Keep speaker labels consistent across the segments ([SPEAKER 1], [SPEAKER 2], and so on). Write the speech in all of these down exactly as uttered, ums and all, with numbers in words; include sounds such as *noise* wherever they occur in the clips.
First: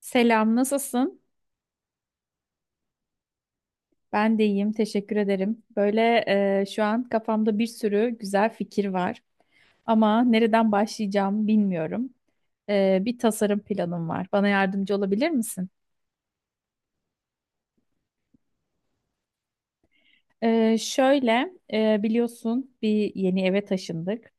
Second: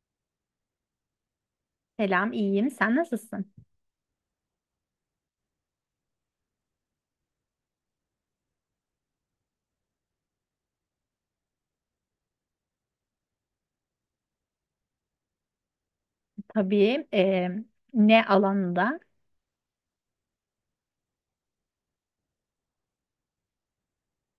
[SPEAKER 1] Selam, nasılsın?
[SPEAKER 2] Selam, iyiyim. Sen nasılsın?
[SPEAKER 1] Ben de iyiyim, teşekkür ederim. Böyle e, şu an kafamda bir sürü güzel fikir var ama nereden başlayacağım bilmiyorum. E, bir tasarım planım var. Bana yardımcı olabilir misin?
[SPEAKER 2] Tabii e, ne alanında?
[SPEAKER 1] E, şöyle, e, biliyorsun bir yeni eve taşındık.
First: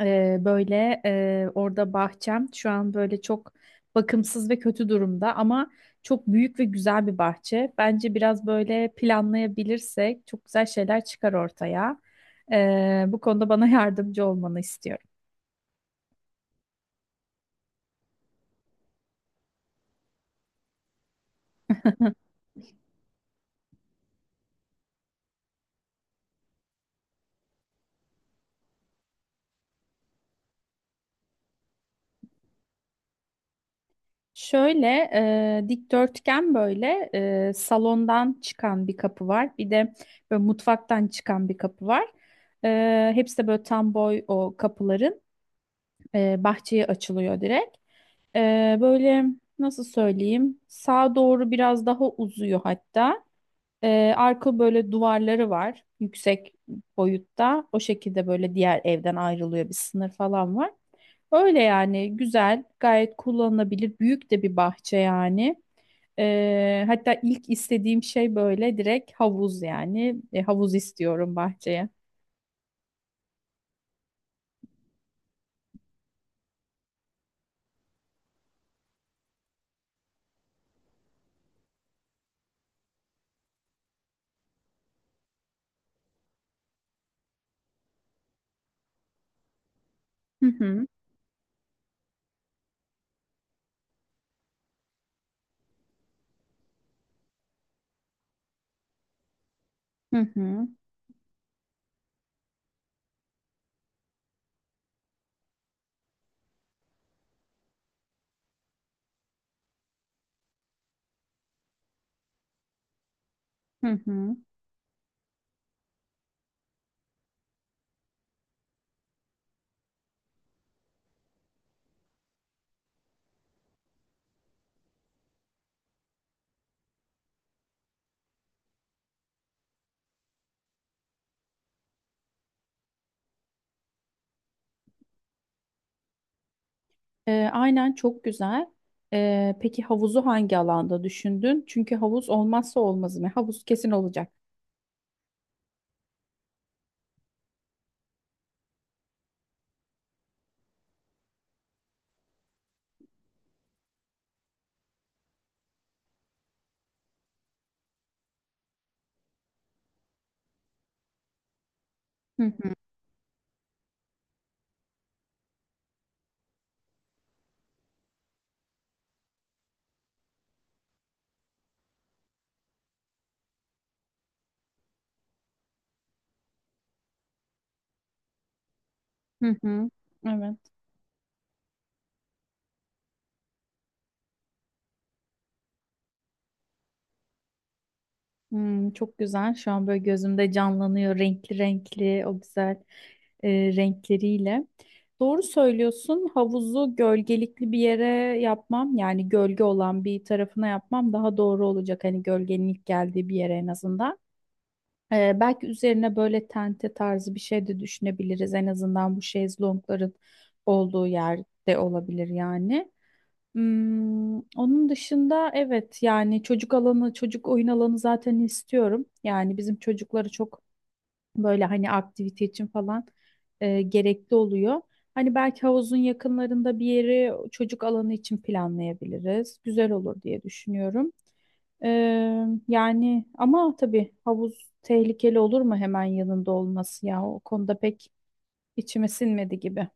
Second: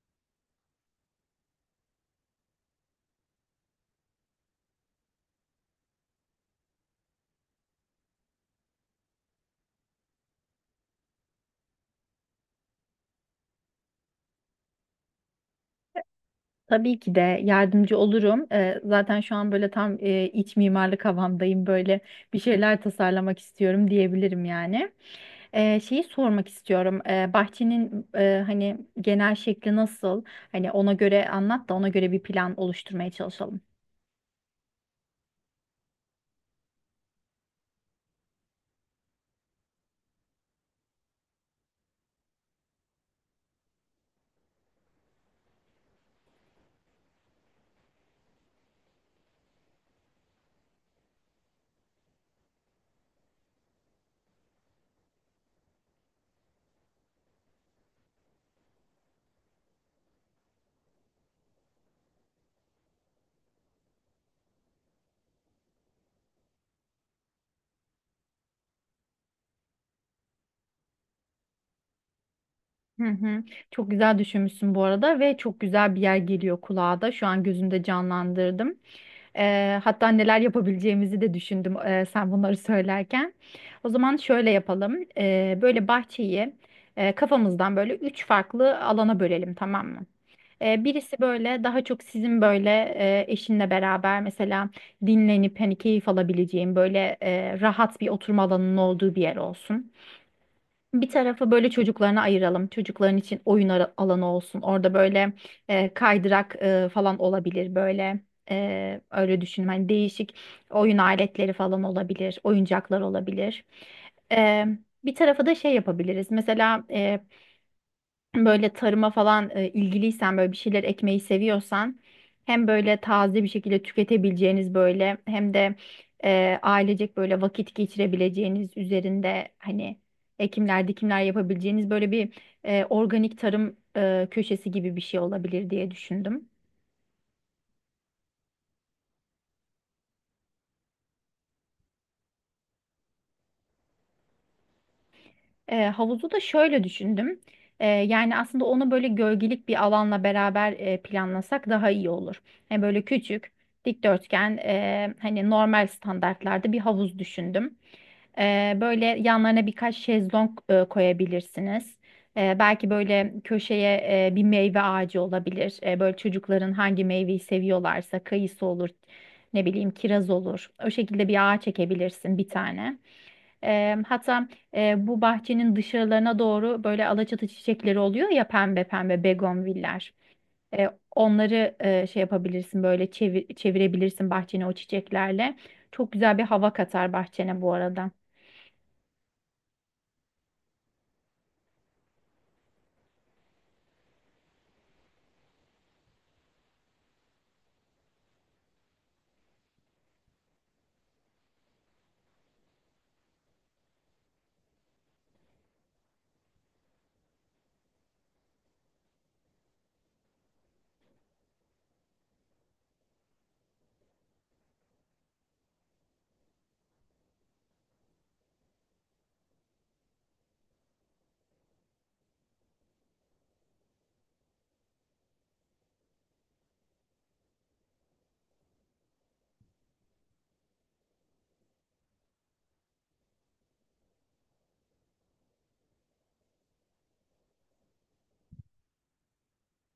[SPEAKER 1] Ee, böyle e, orada bahçem şu an böyle çok bakımsız ve kötü durumda ama çok büyük ve güzel bir bahçe. Bence biraz böyle planlayabilirsek çok güzel şeyler çıkar ortaya. Ee, bu konuda bana *laughs* yardımcı olmanı istiyorum.
[SPEAKER 2] Tabii ki de yardımcı olurum. E, zaten şu an böyle tam e, iç mimarlık havamdayım. Böyle
[SPEAKER 1] *laughs*
[SPEAKER 2] bir şeyler tasarlamak istiyorum diyebilirim yani. E, şeyi sormak istiyorum. E, bahçenin e, hani genel şekli nasıl? Hani ona göre anlat da ona göre bir plan oluşturmaya çalışalım.
[SPEAKER 1] Şöyle e, dikdörtgen böyle e, salondan çıkan bir kapı var. Bir de böyle mutfaktan çıkan bir kapı var. E, hepsi de böyle tam boy o kapıların e, bahçeye açılıyor direkt. E, böyle nasıl söyleyeyim sağa doğru biraz daha uzuyor hatta. Ee, arka böyle duvarları var yüksek boyutta. O şekilde böyle diğer evden ayrılıyor, bir sınır falan var. Öyle yani, güzel, gayet kullanılabilir. Büyük de bir bahçe yani. Ee, hatta ilk istediğim şey böyle direkt havuz yani. E, havuz istiyorum bahçeye.
[SPEAKER 2] Hı hı. Çok güzel düşünmüşsün bu arada ve çok güzel bir yer geliyor kulağa da. Şu an gözümde canlandırdım. Eee, hatta neler yapabileceğimizi de düşündüm eee, sen bunları söylerken. O zaman şöyle yapalım. Eee, böyle bahçeyi eee, kafamızdan böyle üç farklı alana bölelim, tamam mı?
[SPEAKER 1] Hı
[SPEAKER 2] Eee,
[SPEAKER 1] hı.
[SPEAKER 2] birisi böyle daha çok sizin böyle eee, eşinle beraber mesela dinlenip hani keyif alabileceğin böyle eee, rahat bir oturma alanının olduğu bir yer olsun.
[SPEAKER 1] Hı hı.
[SPEAKER 2] Bir tarafı böyle çocuklarına ayıralım. Çocukların için oyun ara- alanı olsun. Orada böyle e, kaydırak e, falan olabilir böyle. E, öyle düşünün. Hani değişik oyun aletleri falan olabilir. Oyuncaklar olabilir.
[SPEAKER 1] Hı hı.
[SPEAKER 2] E, Bir tarafa da şey yapabiliriz. Mesela böyle tarıma falan e, ilgiliysen böyle bir şeyler ekmeyi seviyorsan hem böyle taze bir şekilde tüketebileceğiniz böyle hem de e, ailecek böyle vakit geçirebileceğiniz üzerinde hani ekimler dikimler yapabileceğiniz böyle bir e, organik tarım e, köşesi gibi bir şey olabilir diye düşündüm.
[SPEAKER 1] Ee, aynen, çok güzel. Ee, peki havuzu hangi alanda düşündün? Çünkü havuz olmazsa olmazı mı? Havuz kesin olacak.
[SPEAKER 2] E, havuzu da şöyle düşündüm. E, yani aslında onu böyle gölgelik bir alanla beraber e, planlasak daha iyi olur. Yani böyle küçük, dikdörtgen, e, hani normal standartlarda bir havuz düşündüm. E, böyle yanlarına birkaç şezlong e, koyabilirsiniz.
[SPEAKER 1] Hı
[SPEAKER 2] E,
[SPEAKER 1] hı
[SPEAKER 2] belki böyle köşeye e, bir meyve ağacı olabilir. E, böyle çocukların hangi meyveyi seviyorlarsa kayısı olur, ne bileyim kiraz olur. O şekilde bir ağaç çekebilirsin bir tane. E, hatta e, bu bahçenin dışarılarına doğru böyle alaçatı çiçekleri oluyor ya, pembe pembe
[SPEAKER 1] hı hı.
[SPEAKER 2] begonviller.
[SPEAKER 1] Evet.
[SPEAKER 2] E, Onları e, şey yapabilirsin böyle çevir- çevirebilirsin bahçene o çiçeklerle. Çok güzel bir hava katar bahçene bu arada.
[SPEAKER 1] Hmm, çok güzel. Şu an böyle gözümde canlanıyor renkli renkli o güzel e, renkleriyle. Doğru söylüyorsun. Havuzu gölgelikli bir yere yapmam yani gölge olan bir tarafına yapmam daha doğru olacak. Hani gölgenin ilk geldiği bir yere en azından. Ee, belki üzerine böyle tente tarzı bir şey de düşünebiliriz. En azından bu şezlongların olduğu yerde olabilir yani. Hmm, onun dışında evet yani çocuk alanı, çocuk oyun alanı zaten istiyorum. Yani bizim çocukları çok böyle hani aktivite için falan e, gerekli oluyor. Hani belki havuzun yakınlarında bir yeri çocuk alanı için planlayabiliriz. Güzel olur diye düşünüyorum. Ee, yani ama tabii havuz tehlikeli olur mu hemen yanında olması ya? O konuda pek içime sinmedi gibi.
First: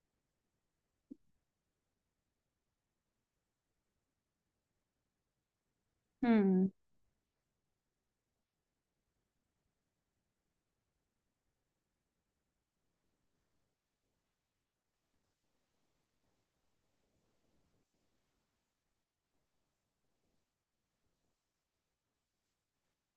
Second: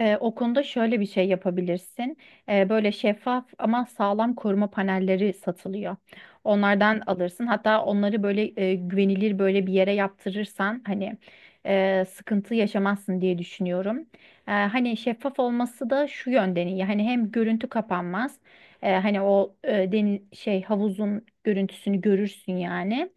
[SPEAKER 2] Ee, o konuda şöyle bir şey yapabilirsin. Ee, böyle şeffaf ama sağlam koruma panelleri satılıyor.
[SPEAKER 1] Hmm.
[SPEAKER 2] Onlardan alırsın. Hatta onları böyle e, güvenilir böyle bir yere yaptırırsan hani e, sıkıntı yaşamazsın diye düşünüyorum. Ee, hani şeffaf olması da şu yönden iyi. Hani hem görüntü kapanmaz. E, hani o e, deniz şey havuzun görüntüsünü görürsün yani.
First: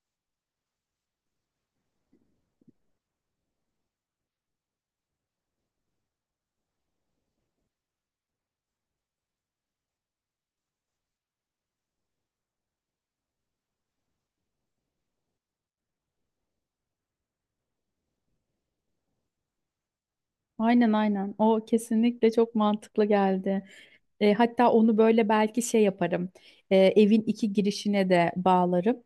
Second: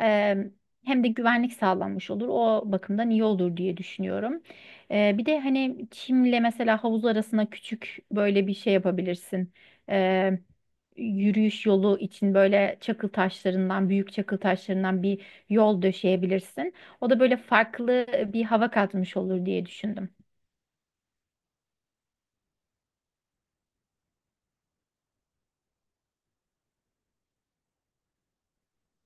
[SPEAKER 2] Eee, Hem de güvenlik sağlanmış olur. O bakımdan iyi olur diye düşünüyorum. Eee, bir de hani çimle mesela havuz arasına küçük böyle bir şey yapabilirsin. Eee, Yürüyüş yolu için böyle çakıl taşlarından, büyük çakıl taşlarından bir yol döşeyebilirsin. O da böyle farklı bir hava katmış olur diye düşündüm.
[SPEAKER 1] Aynen aynen. O kesinlikle çok mantıklı geldi. E, hatta onu böyle belki şey yaparım. E, evin iki girişine de bağlarım.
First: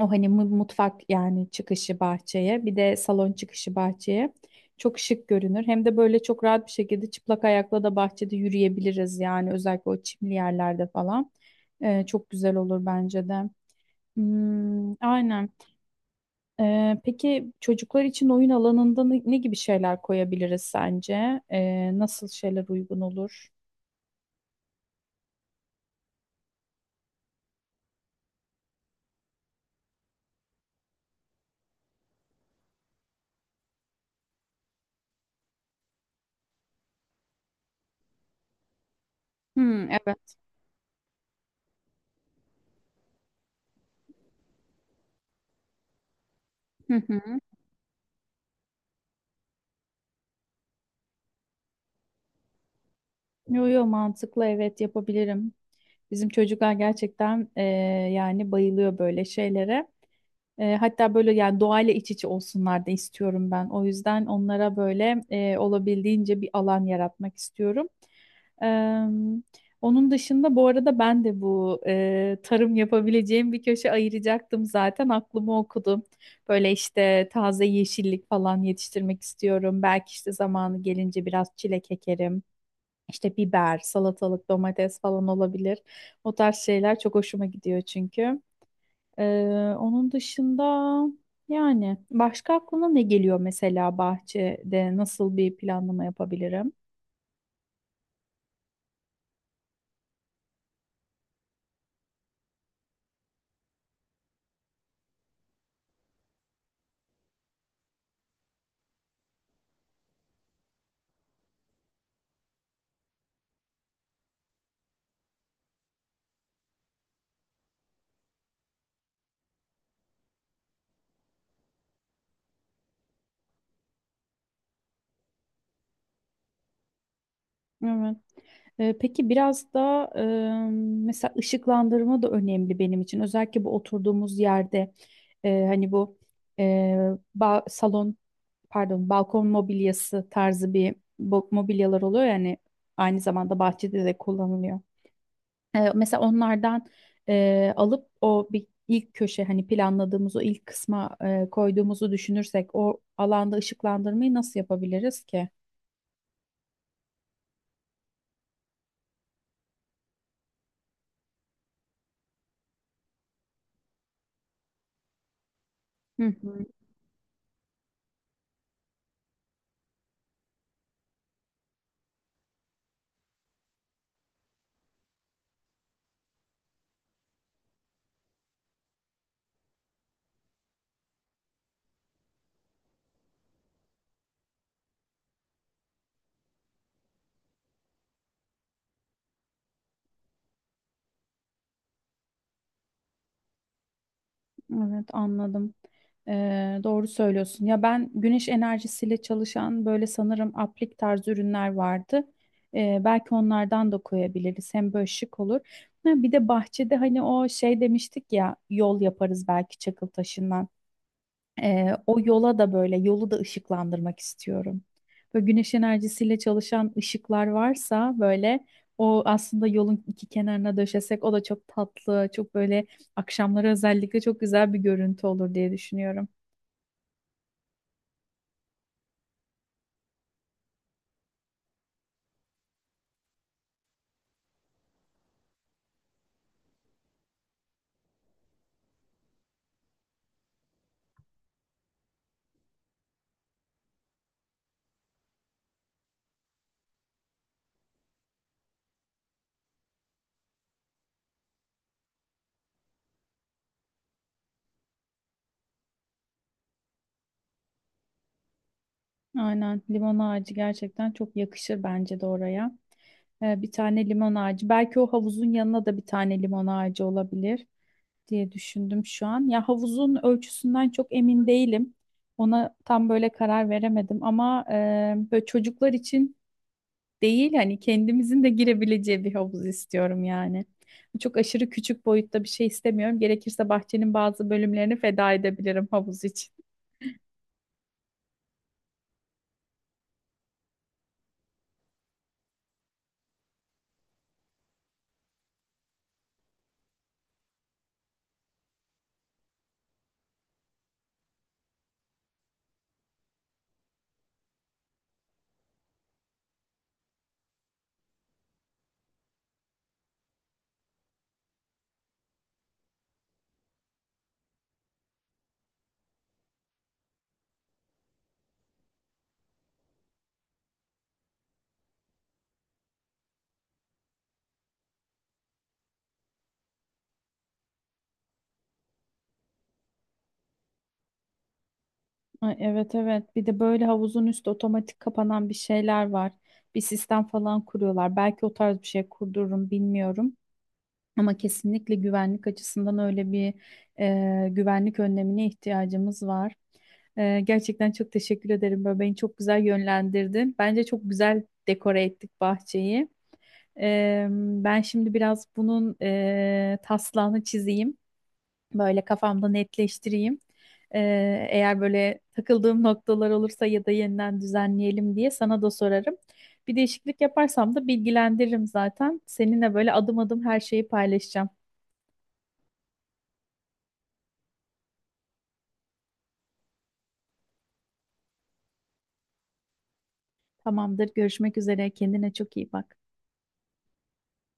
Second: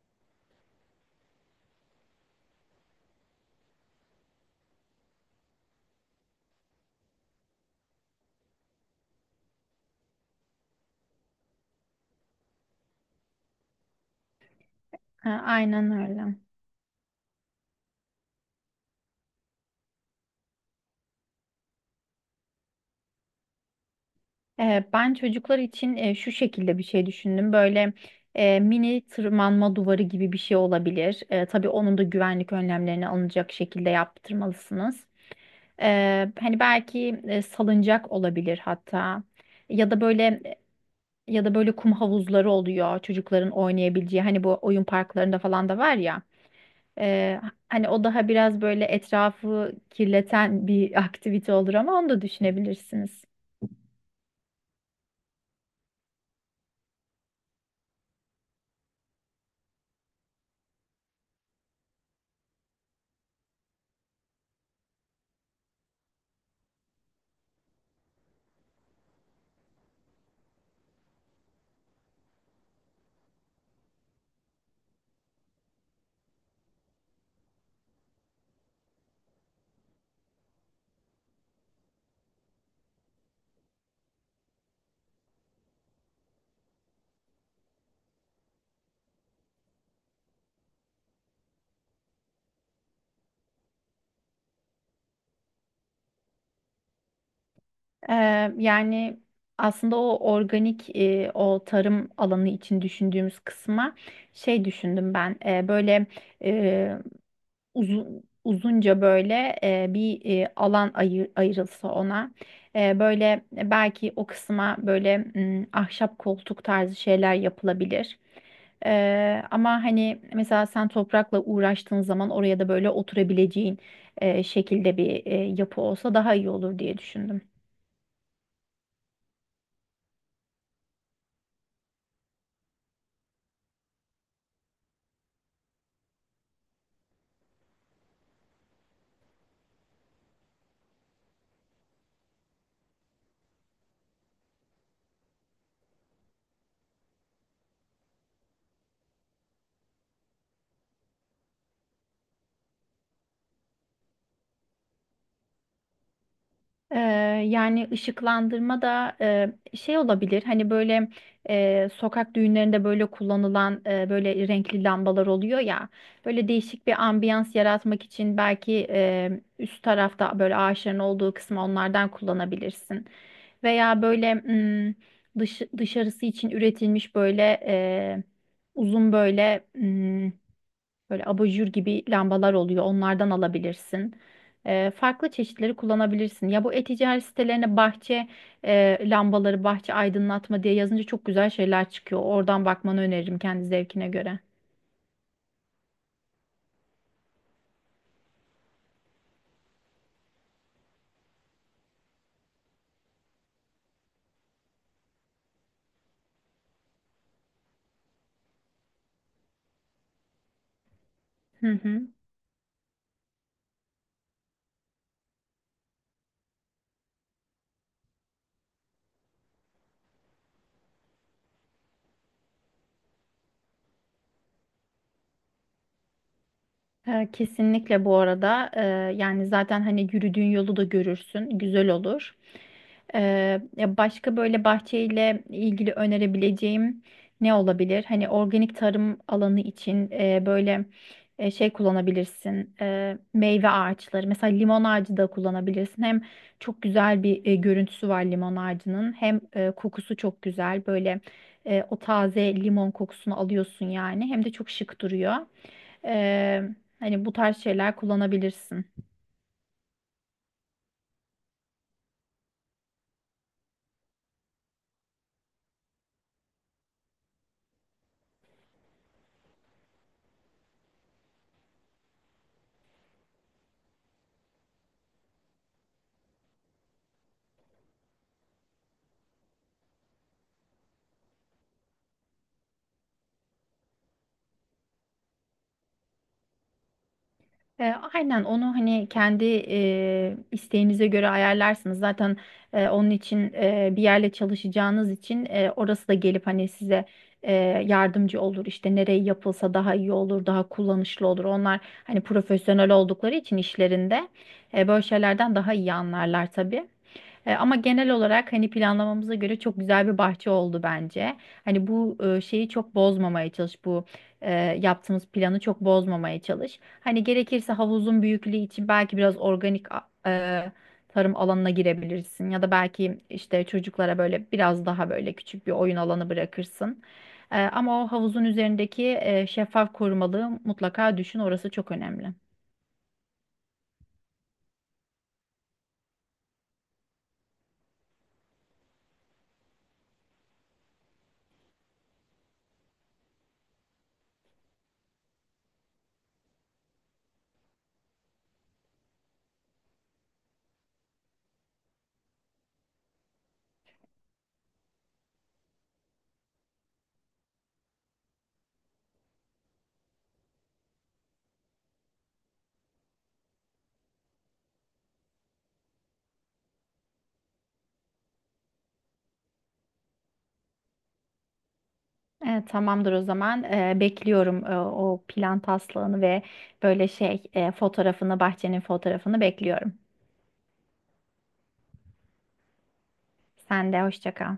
[SPEAKER 1] O hani mu- mutfak yani çıkışı bahçeye, bir de salon çıkışı bahçeye çok şık görünür. Hem de böyle çok rahat bir şekilde çıplak ayakla da bahçede yürüyebiliriz yani, özellikle o çimli yerlerde falan. Ee, çok güzel olur bence de. Hmm,
[SPEAKER 2] Ha,
[SPEAKER 1] aynen.
[SPEAKER 2] aynen öyle.
[SPEAKER 1] Ee, peki çocuklar için oyun alanında ne, ne gibi şeyler koyabiliriz sence? Ee, nasıl şeyler uygun olur?
[SPEAKER 2] Ee, Ben çocuklar için e, şu şekilde bir şey düşündüm. Böyle e, mini tırmanma duvarı gibi bir şey olabilir. E, tabii onun da güvenlik önlemlerini alınacak şekilde yaptırmalısınız. E, hani belki e, salıncak olabilir hatta.
[SPEAKER 1] Hmm,
[SPEAKER 2] Ya da
[SPEAKER 1] evet.
[SPEAKER 2] böyle Ya da böyle kum havuzları oluyor çocukların oynayabileceği. Hani bu oyun parklarında falan da var ya.
[SPEAKER 1] Hı hı.
[SPEAKER 2] E, Hani o daha biraz böyle etrafı kirleten bir *laughs* aktivite olur ama onu da düşünebilirsiniz.
[SPEAKER 1] Yo yo, mantıklı, evet, yapabilirim. Bizim çocuklar gerçekten e, yani bayılıyor böyle şeylere. E, hatta böyle yani doğayla iç içe olsunlar da istiyorum ben. O yüzden onlara böyle e, olabildiğince bir alan yaratmak istiyorum. Em, Onun dışında bu arada ben de bu e, tarım yapabileceğim bir köşe ayıracaktım zaten, aklımı okudum. Böyle işte taze yeşillik falan yetiştirmek istiyorum. Belki işte zamanı gelince biraz çilek ekerim. İşte biber, salatalık, domates falan olabilir. O tarz şeyler çok hoşuma gidiyor çünkü. Ee, onun dışında yani başka aklına ne geliyor, mesela bahçede nasıl bir planlama yapabilirim?
[SPEAKER 2] Eee, yani aslında o organik eee, o tarım alanı için düşündüğümüz kısma şey düşündüm ben, eee, böyle eee, uzun uzunca böyle eee, bir eee, alan ayır, ayrılsa ona. Eee, böyle belki o kısma böyle mm, ahşap koltuk tarzı şeyler yapılabilir. Eee, ama hani mesela sen toprakla uğraştığın zaman oraya da böyle oturabileceğin eee, şekilde bir eee, yapı olsa daha iyi olur diye düşündüm.
[SPEAKER 1] Evet. Ee, Peki biraz da e, mesela ışıklandırma da önemli benim için. Özellikle bu oturduğumuz yerde e, hani bu e, ba- salon pardon balkon mobilyası tarzı bir bo- mobilyalar oluyor yani aynı zamanda bahçede de kullanılıyor. Ee, mesela onlardan e, alıp o bir ilk köşe hani planladığımız o ilk kısma e, koyduğumuzu düşünürsek o alanda ışıklandırmayı nasıl yapabiliriz ki?
[SPEAKER 2] Ee, Yani ışıklandırma da e, şey olabilir hani böyle e, sokak düğünlerinde böyle kullanılan e, böyle renkli lambalar oluyor ya,
[SPEAKER 1] Hı,
[SPEAKER 2] böyle
[SPEAKER 1] hı.
[SPEAKER 2] değişik bir ambiyans yaratmak için belki e, üst tarafta böyle ağaçların olduğu kısmı onlardan kullanabilirsin veya böyle mm, dış, dışarısı için üretilmiş böyle e, uzun böyle böyle abajur gibi lambalar oluyor. Onlardan alabilirsin. Ee, farklı çeşitleri kullanabilirsin. Ya bu e-ticaret sitelerine bahçe e, lambaları, bahçe aydınlatma diye yazınca çok güzel şeyler çıkıyor. Oradan bakmanı öneririm kendi zevkine göre.
[SPEAKER 1] Evet, anladım. Ee, doğru söylüyorsun. Ya ben güneş enerjisiyle çalışan böyle sanırım aplik tarzı ürünler vardı. Ee, belki onlardan da koyabiliriz. Hem böyle şık olur. Ha, bir de bahçede hani o şey demiştik ya yol yaparız belki çakıl taşından.
[SPEAKER 2] Hı
[SPEAKER 1] Ee,
[SPEAKER 2] hı.
[SPEAKER 1] o yola da böyle, yolu da ışıklandırmak istiyorum. Böyle güneş enerjisiyle çalışan ışıklar varsa böyle o aslında yolun iki kenarına döşesek o da çok tatlı, çok böyle akşamları özellikle çok güzel bir görüntü olur diye düşünüyorum.
[SPEAKER 2] E, Kesinlikle. Bu arada E, yani zaten hani yürüdüğün yolu da görürsün, güzel olur. E, Ya başka böyle bahçeyle ilgili önerebileceğim ne olabilir? Hani organik tarım alanı için e, böyle e, şey kullanabilirsin. E, meyve ağaçları mesela, limon ağacı da kullanabilirsin. Hem çok güzel bir e, görüntüsü var limon ağacının, hem e, kokusu çok güzel, böyle e, o taze limon kokusunu alıyorsun yani, hem de çok şık duruyor. Eee, Hani bu tarz şeyler kullanabilirsin.
[SPEAKER 1] Aynen, limon ağacı gerçekten çok yakışır bence de oraya. Ee, bir tane limon ağacı. Belki o havuzun yanına da bir tane limon ağacı olabilir diye düşündüm şu an. Ya havuzun ölçüsünden çok emin değilim. Ona tam böyle karar veremedim ama e, böyle çocuklar için değil hani kendimizin de girebileceği bir havuz istiyorum yani. Çok aşırı küçük boyutta bir şey istemiyorum. Gerekirse bahçenin bazı bölümlerini feda edebilirim havuz için.
[SPEAKER 2] E, aynen onu hani kendi e, isteğinize göre ayarlarsınız. Zaten e, onun için e, bir yerle çalışacağınız için e, orası da gelip hani size e, yardımcı olur. İşte nereye yapılsa daha iyi olur, daha kullanışlı olur. Onlar hani profesyonel oldukları için işlerinde e, böyle şeylerden daha iyi anlarlar tabii. E, ama genel olarak hani planlamamıza göre çok güzel bir bahçe oldu bence. Hani bu e, şeyi çok bozmamaya çalış, bu e, yaptığımız planı çok bozmamaya çalış. Hani gerekirse havuzun büyüklüğü için belki biraz organik a- e, tarım alanına girebilirsin ya da belki işte çocuklara böyle biraz daha böyle küçük bir oyun alanı bırakırsın. E, ama o havuzun üzerindeki e, şeffaf korumalığı mutlaka düşün, orası çok önemli.
[SPEAKER 1] Ay, evet evet, bir de böyle havuzun üstü otomatik kapanan bir şeyler var. Bir sistem falan kuruyorlar. Belki o tarz bir şey kurdururum, bilmiyorum. Ama kesinlikle güvenlik açısından öyle bir e, güvenlik önlemine ihtiyacımız var. E, gerçekten çok teşekkür ederim. Böyle beni çok güzel yönlendirdin. Bence çok güzel dekore ettik bahçeyi. E, ben şimdi biraz bunun e, taslağını çizeyim. Böyle kafamda netleştireyim. E, Eğer böyle takıldığım noktalar olursa ya da yeniden düzenleyelim diye sana da sorarım. Bir değişiklik yaparsam da bilgilendiririm zaten. Seninle böyle adım adım her şeyi paylaşacağım.
[SPEAKER 2] Evet, tamamdır o zaman. Ee, bekliyorum e, o plan taslağını ve böyle şey e, fotoğrafını, bahçenin fotoğrafını bekliyorum.
[SPEAKER 1] Tamamdır. Görüşmek üzere. Kendine çok iyi bak.
[SPEAKER 2] Sen de hoşça kal.